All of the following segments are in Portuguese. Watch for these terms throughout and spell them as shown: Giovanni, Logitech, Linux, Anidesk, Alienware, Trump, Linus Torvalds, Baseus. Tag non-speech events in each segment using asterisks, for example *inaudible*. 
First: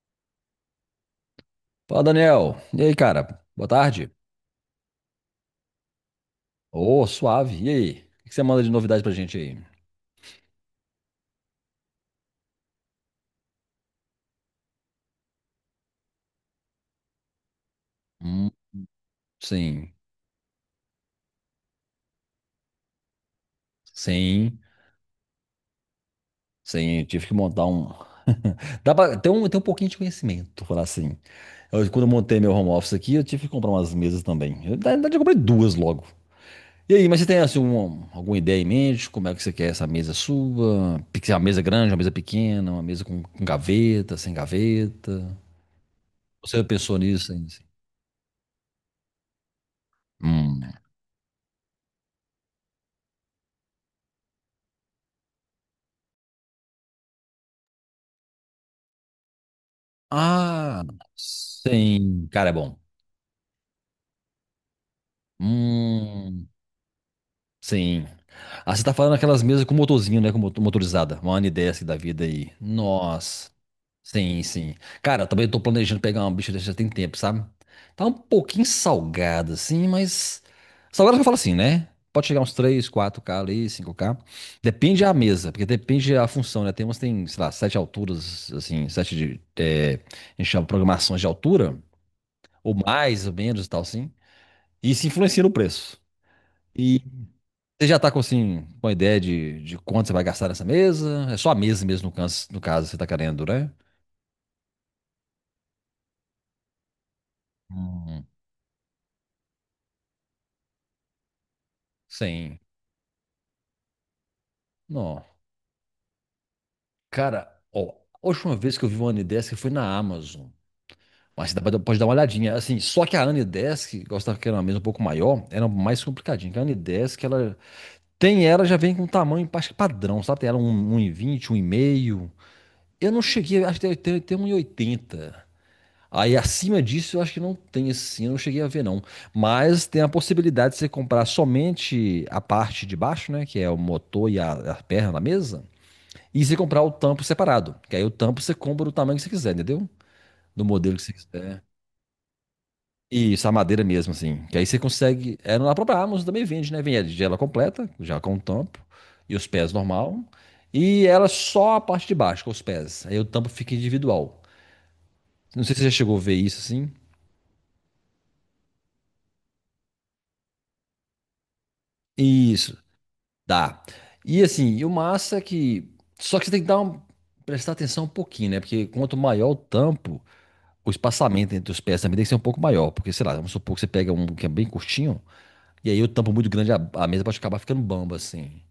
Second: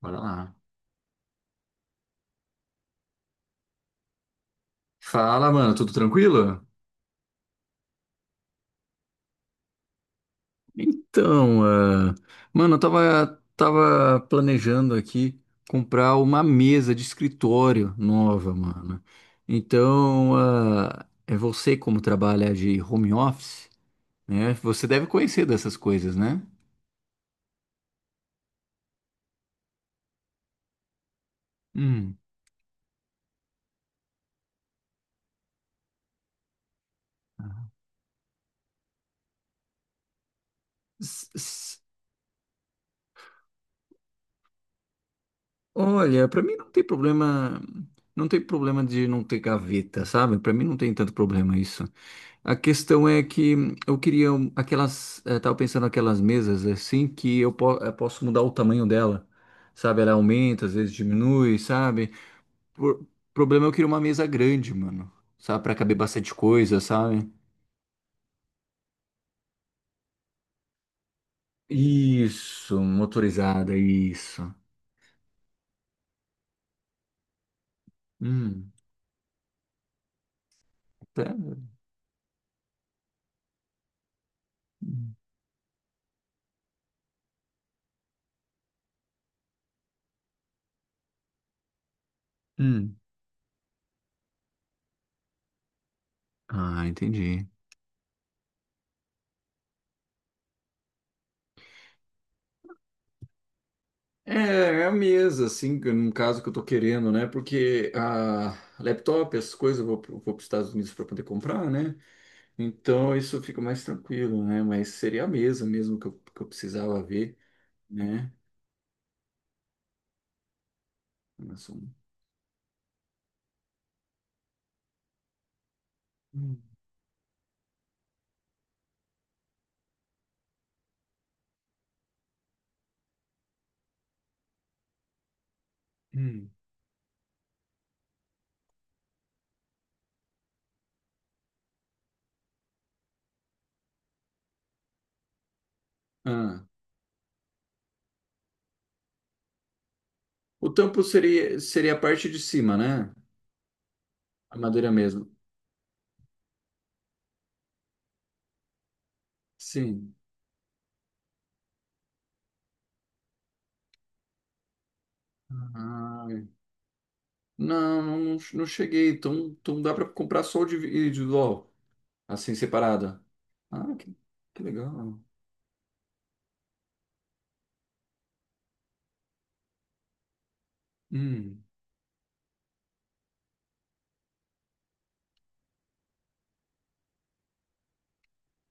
Bora lá. Fala, Daniel. E aí, cara? Boa tarde. Fala, mano, tudo tranquilo? Ô, suave. E aí? O que você manda de novidade pra gente aí? Então, ah, mano, eu tava planejando aqui comprar uma mesa de escritório Hum, nova, mano. sim. É você como trabalha de home office, né? Sim. Você deve conhecer dessas coisas, né? Sim. Tive que montar um. *laughs* Dá pra ter um pouquinho de conhecimento, falar assim. Eu, quando eu Hum. montei meu home office aqui, eu tive que comprar umas mesas também. Eu, na verdade, eu comprei duas logo. E aí, mas você tem assim, alguma ideia em mente? Como é que você quer essa mesa sua? S- Uma mesa s- grande, uma mesa pequena, uma mesa com gaveta, sem gaveta? Olha, pra mim Você não tem pensou nisso ainda? problema, Assim? não tem problema de não ter gaveta, sabe? Pra Hum. mim não tem tanto problema isso. A questão é que eu queria aquelas, tava pensando aquelas mesas assim que eu, posso mudar o tamanho dela, sabe? Ela aumenta, às Ah, vezes diminui, sabe? sim. Cara, é bom. O problema é eu queria uma mesa grande, mano, sabe? Pra caber bastante Hum, coisa, sabe? sim. Ah, você tá falando aquelas mesas com motorzinho, né? Com motorizada. Uma N10 da vida aí. Isso, Nossa. motorizada, Sim, isso. sim. Cara, eu também tô planejando pegar uma bicha dessa já tem tempo, sabe? Tá um pouquinho Hum, salgada, assim, mas. Salgada que eu falo tá. assim, né? Pode chegar uns três, quatro k ali, cinco k. Depende da mesa, porque depende da função, né? Tem umas que tem, sei lá, sete alturas, assim, sete de. É, a gente chama programações de altura, ou Hum. mais ou menos e tal, assim. E isso influencia no preço. Ah, E entendi. você já tá com, assim, com a ideia de quanto você vai gastar nessa mesa? É só a mesa mesmo, no caso, no caso você tá querendo, né? É, é a mesa, assim, no caso que eu tô querendo, né? Porque Hum, a laptop, essas coisas, eu vou, vou para os Estados Unidos para poder comprar, né? sim. Então isso fica mais tranquilo, né? Mas Não. seria a mesa mesmo que eu precisava ver, Cara, ó, a né? última vez que eu vi uma Anidesk foi na Amazon. Mas você dá Mas pra- um- pode dar uma olhadinha. Assim, só que a Anidesk, gostava que era uma mesa um pouco maior, era mais complicadinha. Hum, Que a Anidesk, ela tem ela, já vem com um tamanho acho que padrão, sabe? Tem ela um- 1,20, 1,5. Eu não cheguei, acho que tem 1,80. Aí hum. acima disso eu acho que não tem assim, eu não cheguei a ver não. Mas tem a possibilidade de você comprar somente a parte de baixo, né? Que é o motor e a perna da mesa. E você Ah, comprar o tampo separado. Que aí o tampo você compra do tamanho que você quiser, entendeu? Do o modelo que tampo você seria, quiser. seria a parte de cima, né? Isso, a madeira mesmo, assim. A Que aí você madeira mesmo. consegue. É, na própria Amazon também vende, né? Vende ela completa, já com o tampo. E os pés Sim. normal. E ela só a parte de baixo, com os pés. Aí o tampo fica individual. Não sei se você já chegou a Ah, ver isso assim. não, não, não cheguei. Então, então dá para comprar só o individual, assim, Isso. separado. Dá. Ah, E que assim, e o legal. massa é que. Só que você tem que dar um... prestar atenção um pouquinho, né? Porque quanto maior o tampo, o espaçamento Hum, entre os pés também tem que ser um pouco maior. Porque, sei lá, vamos supor que você pega um que é bem curtinho, e aí o tampo muito grande, a mesa pode acabar ficando bamba, assim.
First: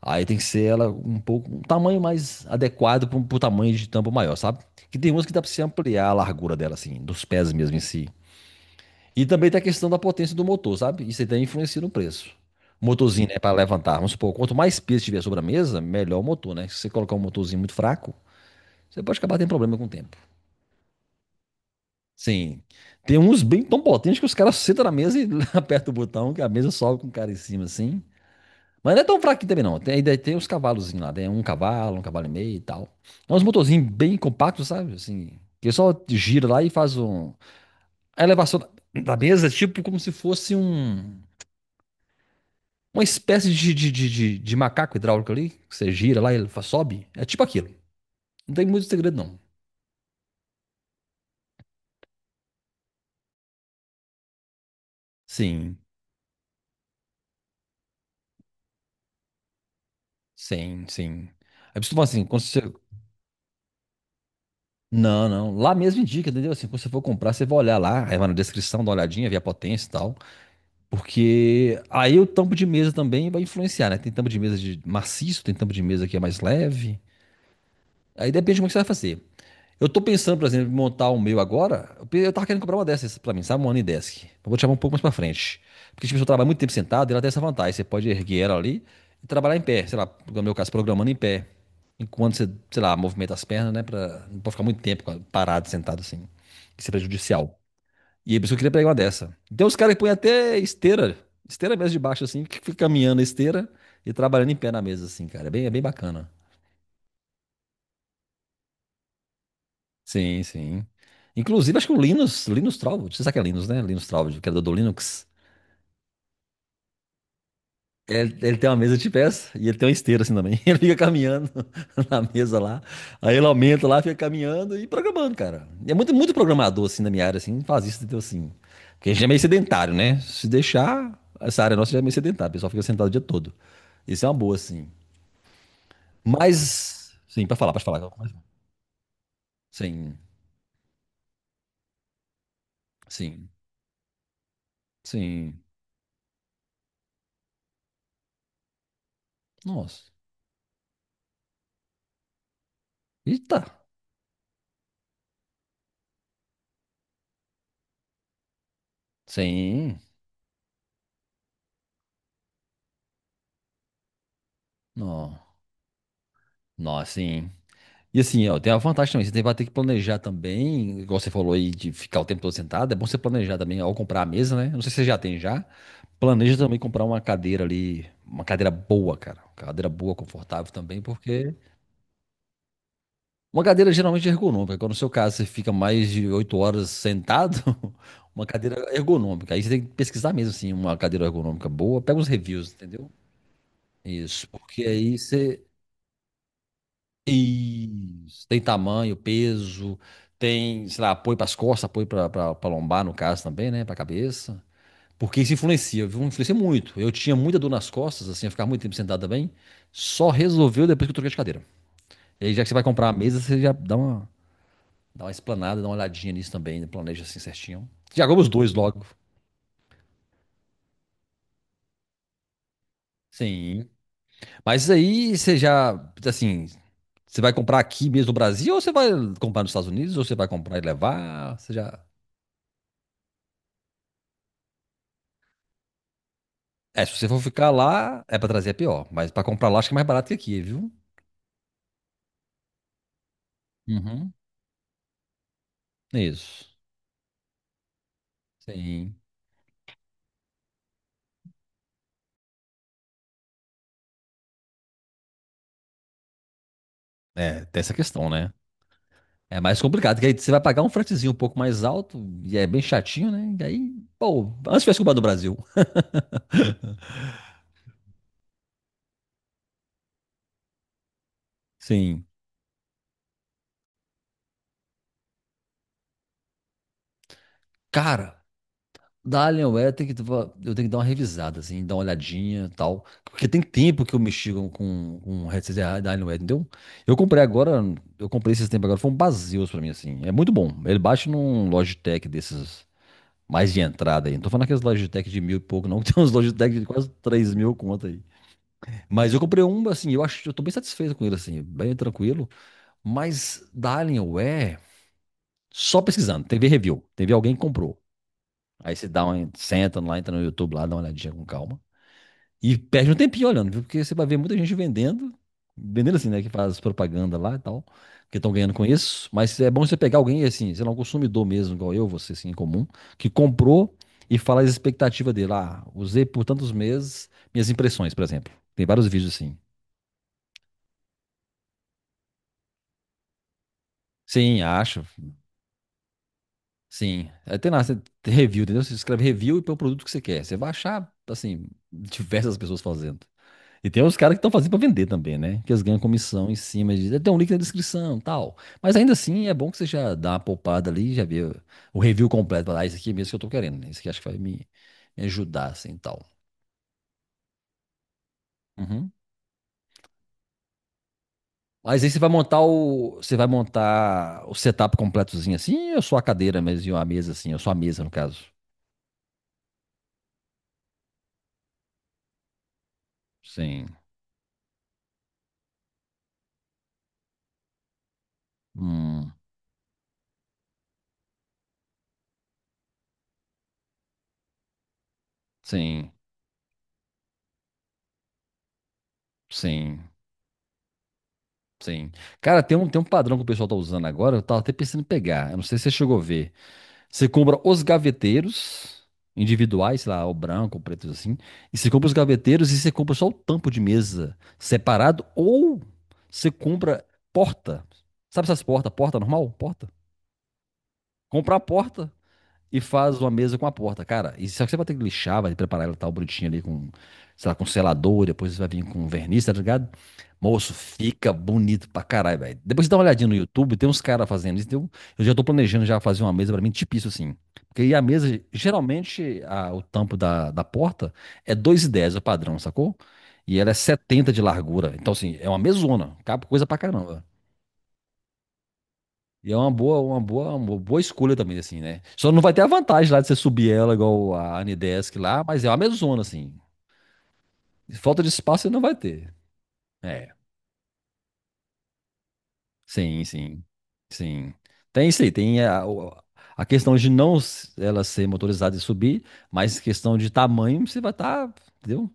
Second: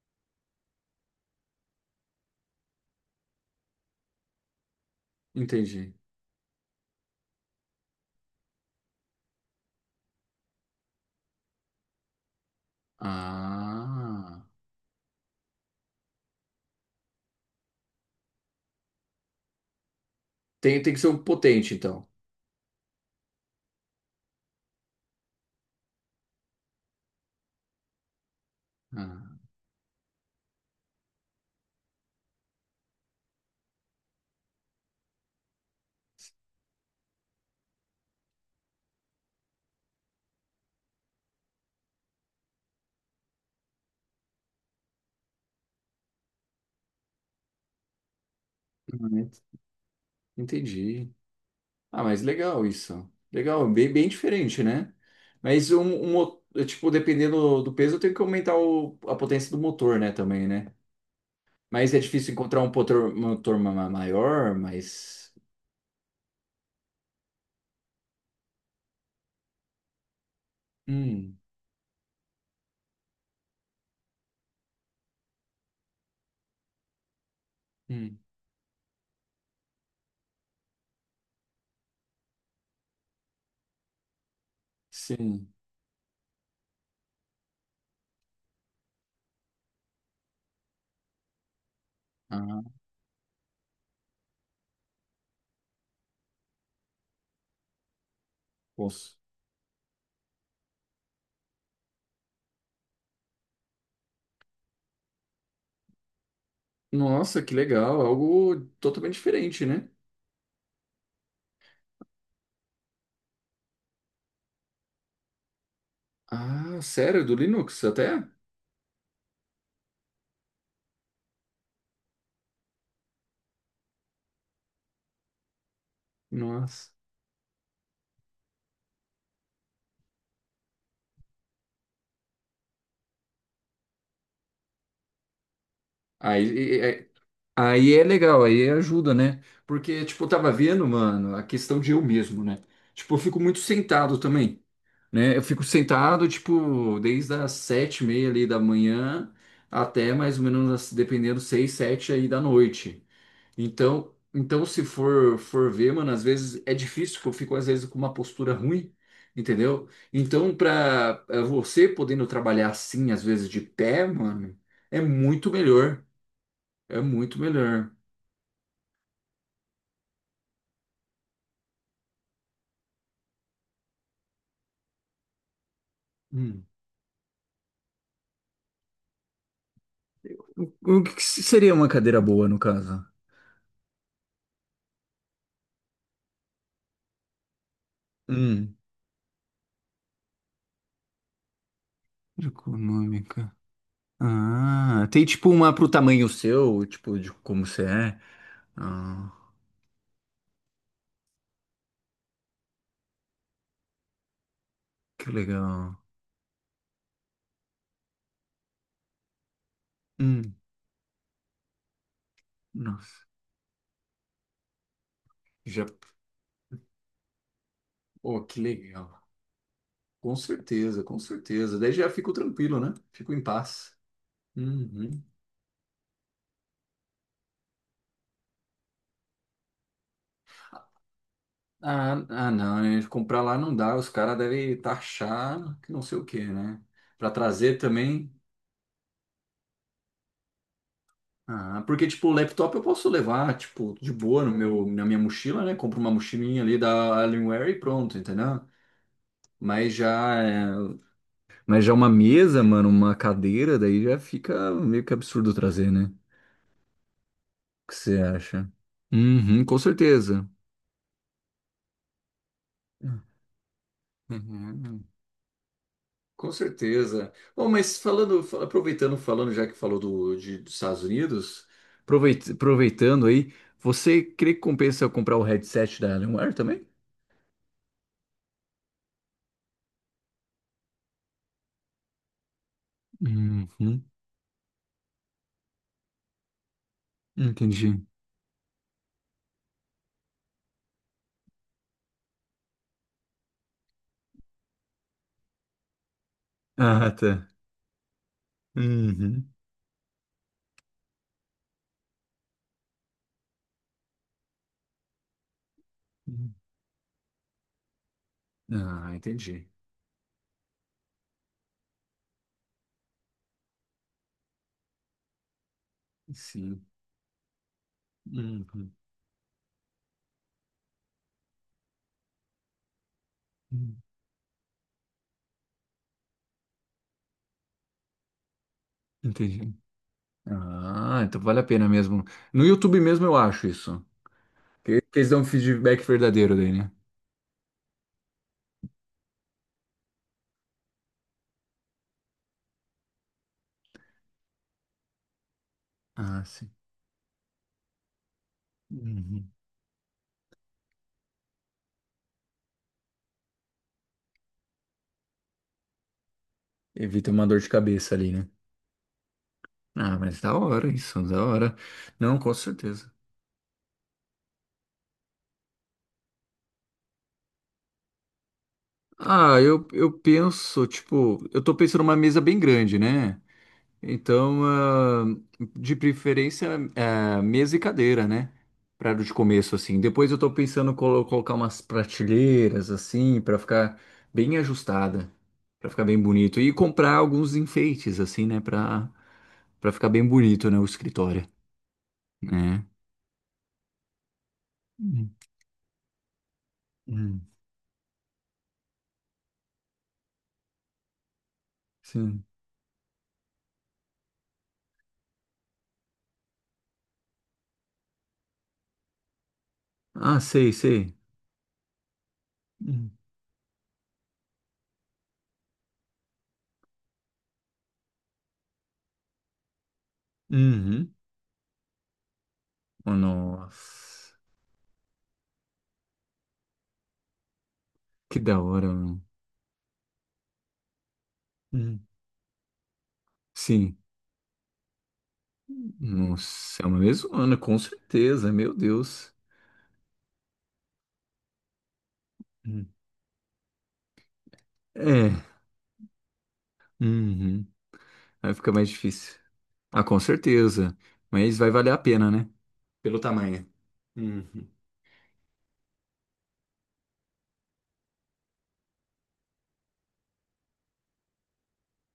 Aí tem que ser ela um pouco, um tamanho mais adequado para o tamanho de tampo maior, sabe? Que tem umas que dá pra você entendi. ampliar a largura dela, assim, dos pés mesmo em si. E também tem a questão da potência do motor, sabe? Isso aí também influencia no preço. O motorzinho, né, para levantar, vamos supor, Ah, quanto mais peso tiver sobre a mesa, melhor o motor, né? Se você colocar um motorzinho muito fraco, você pode acabar tendo problema com o tempo. tem, tem que ser um potente, então. Sim. Tem uns bem tão potentes que os caras sentam na mesa e *laughs* apertam o botão, que a mesa sobe com o cara em cima, assim. Mas não é tão Ah, fraquinho também, não. Tem, ainda tem uns cavalozinhos lá, tem um cavalo e meio e tal. É uns motorzinhos bem compactos, sabe? Assim, que só gira lá e faz um... A elevação da da mesa é tipo como se fosse um uma espécie de macaco hidráulico ali, que você gira lá e ele fa- sobe. É tipo aquilo. Não tem muito segredo, não. ent- entendi. Ah, mas legal isso. Legal, bem, bem diferente, né? Mas Sim. um, tipo, dependendo do peso, eu tenho que aumentar a potência do motor, né, também, né? Sim, sim. Aí você Mas é fala assim, difícil quando você... encontrar um motor, maior, Não, mas não. Lá mesmo indica, entendeu? Assim, quando você for comprar, você vai olhar lá, aí vai na descrição, dá uma olhadinha, vê a potência e tal. hum, Porque aí o tampo de mesa também vai influenciar, né? Tem tampo de mesa de maciço, tem tampo de mesa que é mais leve. hum, Aí depende de como é que você vai fazer. Eu tô pensando, por exemplo, em montar o meu agora. Eu pe- eu tava querendo comprar uma dessas pra mim, sabe? Uma Anidesk. Eu vou te chamar um pouco mais pra sim. frente. Porque, tipo, se eu trabalho muito tempo sentado, ela tem essa vantagem. Você pode erguer ela ali e trabalhar em pé. Sei lá, no meu caso, programando em pé. Enquanto você, Ah, sei lá, movimenta as pernas, né? Pra... Não pode ficar muito tempo parado, sentado assim. Isso é prejudicial. E aí, por isso que eu queria pegar uma posso. dessa. Tem uns caras que põem até esteira. Esteira mesmo de baixo, assim, que fica caminhando a esteira e trabalhando em pé na mesa, assim, cara. É bem bacana. Nossa, que legal, algo totalmente diferente, né? Sim, sim. Inclusive, acho que o Linus, Linus Torvalds, você sabe que é Linus, né? Linus Torvalds, o criador do Linux. Ah, sério, do Linux até? Ele tem uma mesa de pés e ele tem uma esteira assim também. *laughs* Ele fica caminhando *laughs* na mesa lá. Aí ele aumenta lá, fica caminhando e programando, cara. E é muito, muito programador Nossa. assim na minha área, assim, faz isso, entendeu? Assim. Porque a gente é meio sedentário, né? Se deixar, essa área nossa já é meio sedentária, o pessoal fica sentado o dia todo. Isso é uma boa, assim. Aí Mas, sim, pra falar, pode Aí falar. é legal, aí ajuda, né? Porque, Sim, tipo, eu tava vendo, mano, a questão de eu mesmo, né? Tipo, eu fico sim, muito sentado também, né? Eu sim. fico sentado, tipo, desde as sete e meia ali da manhã Nossa. até mais ou menos, dependendo, seis, sete aí da noite. Eita. Então, então se for, for ver, mano, às vezes é difícil, porque eu fico, às vezes, com uma postura ruim, entendeu? Sim. Então, pra você podendo trabalhar assim, às vezes, de pé, mano, é Não, muito melhor. não, É muito assim. melhor. E assim, ó, tem a vantagem também. Você tem- vai ter que planejar também, igual você falou aí, de ficar o tempo todo sentado. É bom você planejar também ao comprar a mesa, né? Não sei se você já tem já. Planeja também comprar uma cadeira ali, uma cadeira boa, cara. Uma cadeira boa, confortável também, O que que porque seria uma cadeira boa, no caso? uma cadeira geralmente é ergonômica. Quando no seu caso você fica mais de 8 horas sentado, *laughs* uma cadeira Hum, ergonômica. Aí você tem que pesquisar mesmo, assim, uma cadeira ergonômica boa. Pega uns reviews, entendeu? econômica. Isso, porque Ah, aí tem tipo você uma pro tamanho seu, tipo, de como você é. Isso. Tem tamanho, Ah, peso, tem, sei lá, apoio para as costas, apoio para a lombar, no caso também, né? Para a cabeça. que Porque isso legal. influencia, viu? Influencia muito. Eu tinha muita dor nas costas, assim, eu ficava muito tempo sentado também. Só Hum, resolveu depois que eu troquei de cadeira. E aí, já que você vai comprar a nossa. mesa, você já dá uma explanada, Já, dá uma olhadinha nisso também, né? Planeja assim certinho. Já compra oh, os que dois logo. legal. Com certeza, com certeza. Daí já fico tranquilo, né? Fico em Sim. paz. Mas isso Uhum. aí você já, assim, você vai comprar aqui mesmo no Brasil, ou você vai comprar nos Estados Unidos, ou você vai comprar e levar? Você já. Ah, ah, não, né? Comprar lá não dá. Os caras devem taxar que não sei o quê, né? É, se você Pra for ficar trazer lá, também. é pra trazer é pior. Mas pra comprar lá, acho que é mais barato que aqui, viu? Ah, porque, tipo, o laptop eu posso levar, tipo, de Uhum. boa no meu, na minha mochila, né? Compro uma mochilinha Isso. ali da Alienware e pronto, entendeu? Sim. Mas já, é, mas já uma mesa, mano, uma cadeira, daí já fica meio que absurdo trazer, né? O É, tem essa que você questão, né? acha? É Uhum, com mais complicado, que aí certeza. você vai pagar um fretezinho um pouco mais alto, e é bem chatinho, né? E aí, pô, antes tivesse Uhum, comprado no Brasil. com certeza. Bom, mas falando, aproveitando, falando já que falou do, de, dos Estados Unidos, Sim. Aproveitando aí, você crê que compensa eu comprar o headset da Alienware também? Cara, da Alienware tem que, eu tenho que dar uma revisada, assim, dar uma olhadinha e tal. Porque tem Uhum. tempo que eu mexi com um headset da Alienware, entendeu? Eu comprei agora, Entendi. eu comprei esses tempos agora, foi um Baseus pra mim, assim. É muito bom. Ele baixa num Logitech desses. Mais de entrada aí. Não tô falando aqueles Logitech de mil e pouco, não. *laughs* Tem uns Logitech de quase Ah, tá. 3 mil conta aí. Mas eu Uhum. comprei um, assim, eu acho, eu tô bem satisfeito com ele, assim, bem tranquilo. Mas da Alienware, só pesquisando, teve review, teve alguém que comprou. Aí você Ah, dá uma, entendi. senta lá, entra no YouTube lá, dá uma olhadinha com calma. E perde um tempinho olhando, viu? Porque você vai ver muita gente vendendo, vendendo assim, né? Que faz Sim. propaganda lá e tal, que estão ganhando com Uhum. isso. Mas é bom você pegar alguém, assim, sei lá, um consumidor mesmo, igual eu, você, assim, em comum, que comprou e fala as expectativas dele. Ah, usei por tantos meses minhas impressões, por exemplo. Tem vários vídeos assim. Entendi. Ah, então vale a pena mesmo. No YouTube mesmo eu acho isso. Sim, acho. Que eles dão um feedback verdadeiro daí, né? Sim. É, tem lá, você tem review, entendeu? Você escreve review e põe o produto que você quer. Você vai achar, assim, diversas pessoas fazendo. E tem uns caras que estão fazendo pra vender também, né? Que eles ganham Ah, comissão em sim. cima de. "É, tem um link na descrição, tal. Mas ainda assim, Uhum. é bom que você já dá uma poupada ali, já vê o review completo. Fala, ah, isso aqui é mesmo que eu tô querendo, né? Isso aqui acho que vai me ajudar, assim, tal. Evita uma dor de cabeça ali, né? Uhum. Ah, mas da hora isso, da hora. Mas aí você vai Não, com montar certeza. o. Você vai montar o setup completozinho assim, ou só a cadeira mesmo, e uma mesa assim, ou só a mesa, no caso. Ah, eu penso, tipo, eu tô pensando numa mesa bem grande, né? Sim. Então, ah, de preferência, ah, mesa e cadeira, né? Para Hum. de começo, assim. Depois eu tô pensando em colocar umas prateleiras, assim, para ficar bem ajustada, para ficar Sim. bem bonito. E comprar alguns enfeites, assim, né? Para para ficar Sim. bem bonito, né? O escritório, Sim. Cara, né? Tem um padrão que o pessoal tá usando agora, eu tava até pensando em Hum, pegar. Eu não sei se você chegou a ver. Você hum, compra os gaveteiros individuais, sei lá, o branco, o preto assim. E você compra os sim. gaveteiros e você compra só o tampo de mesa separado ou você compra porta. Sabe essas portas? Porta normal? Porta. Ah, sei, sei. Comprar a porta e Hum. faz uma mesa com a porta. Cara, e só que você vai ter que lixar, vai preparar ela tal bonitinha ali com, sei lá, com selador, depois você vai vir com verniz, tá ligado? Moço, Uhum. fica bonito pra caralho, velho. Depois você dá uma Oh, olhadinha no YouTube, tem uns caras nossa, fazendo isso. Então, eu já tô planejando já fazer uma mesa pra mim, tipo isso assim. Porque aí a que mesa, da hora, mano. geralmente, o tampo da porta é Hum. 2,10 o padrão, sacou? E ela é Sim. 70 de largura. Então, assim, é uma mesona. Cabe coisa pra Nossa, é uma caramba. mesona, com certeza, meu Deus. E é uma boa, uma boa, uma boa escolha também, assim, né? Só não vai ter a Hum. vantagem lá de você subir ela igual a Anidesk lá, É, mas é uma mesona, assim. uhum. Falta de Aí espaço você fica não mais vai ter. difícil. Ah, com É, certeza. Mas vai valer a pena, né? Pelo sim, sim, tamanho. sim. Uhum. Tem isso aí, tem a questão de não s- ela ser motorizada e subir, mas questão de tamanho você vai estar, entendeu?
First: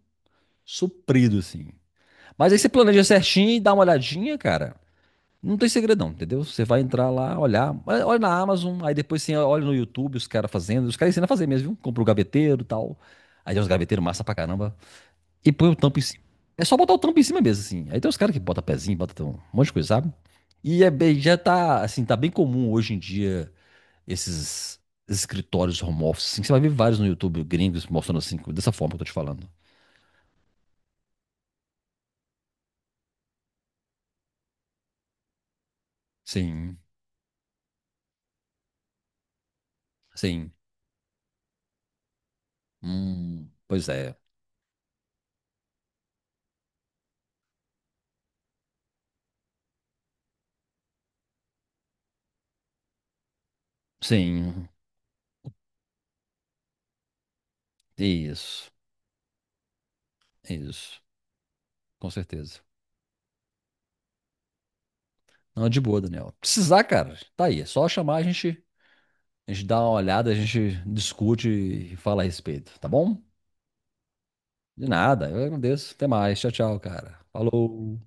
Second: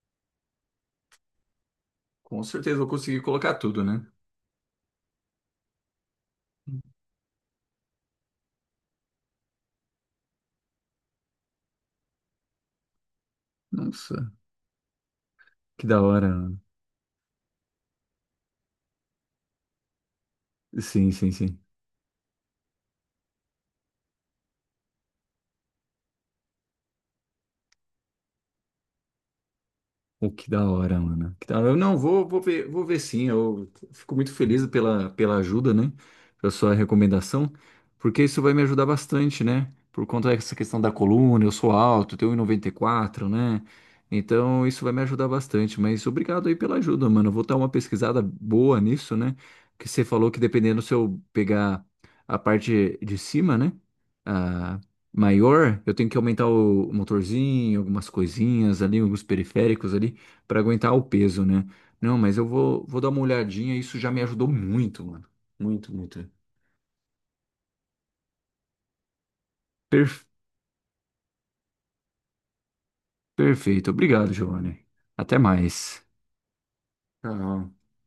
Suprido, assim. Com Mas aí você certeza vou planeja conseguir certinho colocar e dá tudo, uma né? olhadinha, cara. Não tem segredão, entendeu? Você vai entrar lá, olhar, olha na Amazon, aí depois você olha no YouTube os caras fazendo, os caras ensinam a fazer mesmo, viu? Compra o gaveteiro e tal. Aí tem uns gaveteiros Nossa, massa pra caramba. E põe o que tampo em da cima. hora. É só botar o tampo em cima mesmo, assim. Aí tem os caras que botam pezinho, botam um monte de coisa, sabe? E é Sim, bem, sim, já sim. tá, assim, tá bem comum hoje em dia esses escritórios home office, assim, que você vai ver vários no YouTube gringos mostrando assim, dessa forma que eu tô te falando. Pô, que da hora, mano. Que da hora. Eu não vou, vou ver sim. Eu fico muito feliz pela, pela ajuda, né? Pela sua Sim, recomendação, porque isso vai me ajudar bastante, né? Por conta sim. dessa questão da coluna, eu sou alto, tenho 1,94, né? Pois é. Então isso vai me ajudar bastante. Mas obrigado aí pela ajuda, mano. Eu vou dar uma pesquisada boa nisso, né? Que você falou que dependendo se eu pegar a parte de cima, né? Sim, Ah, maior, eu tenho que aumentar o motorzinho, algumas isso, coisinhas ali, alguns periféricos ali, para aguentar isso. o peso, né? Com Não, mas eu certeza. vou, vou dar uma olhadinha, isso já me ajudou muito, mano. Não, de Muito, boa, muito. Daniel. Precisar, cara, tá aí. É só chamar, a gente dá uma Per- olhada, a gente discute e fala a respeito, tá bom? perfeito. Obrigado, Giovanni. De nada, Até eu agradeço. mais. Até mais. Tchau, tchau, cara. Tchau. Falou.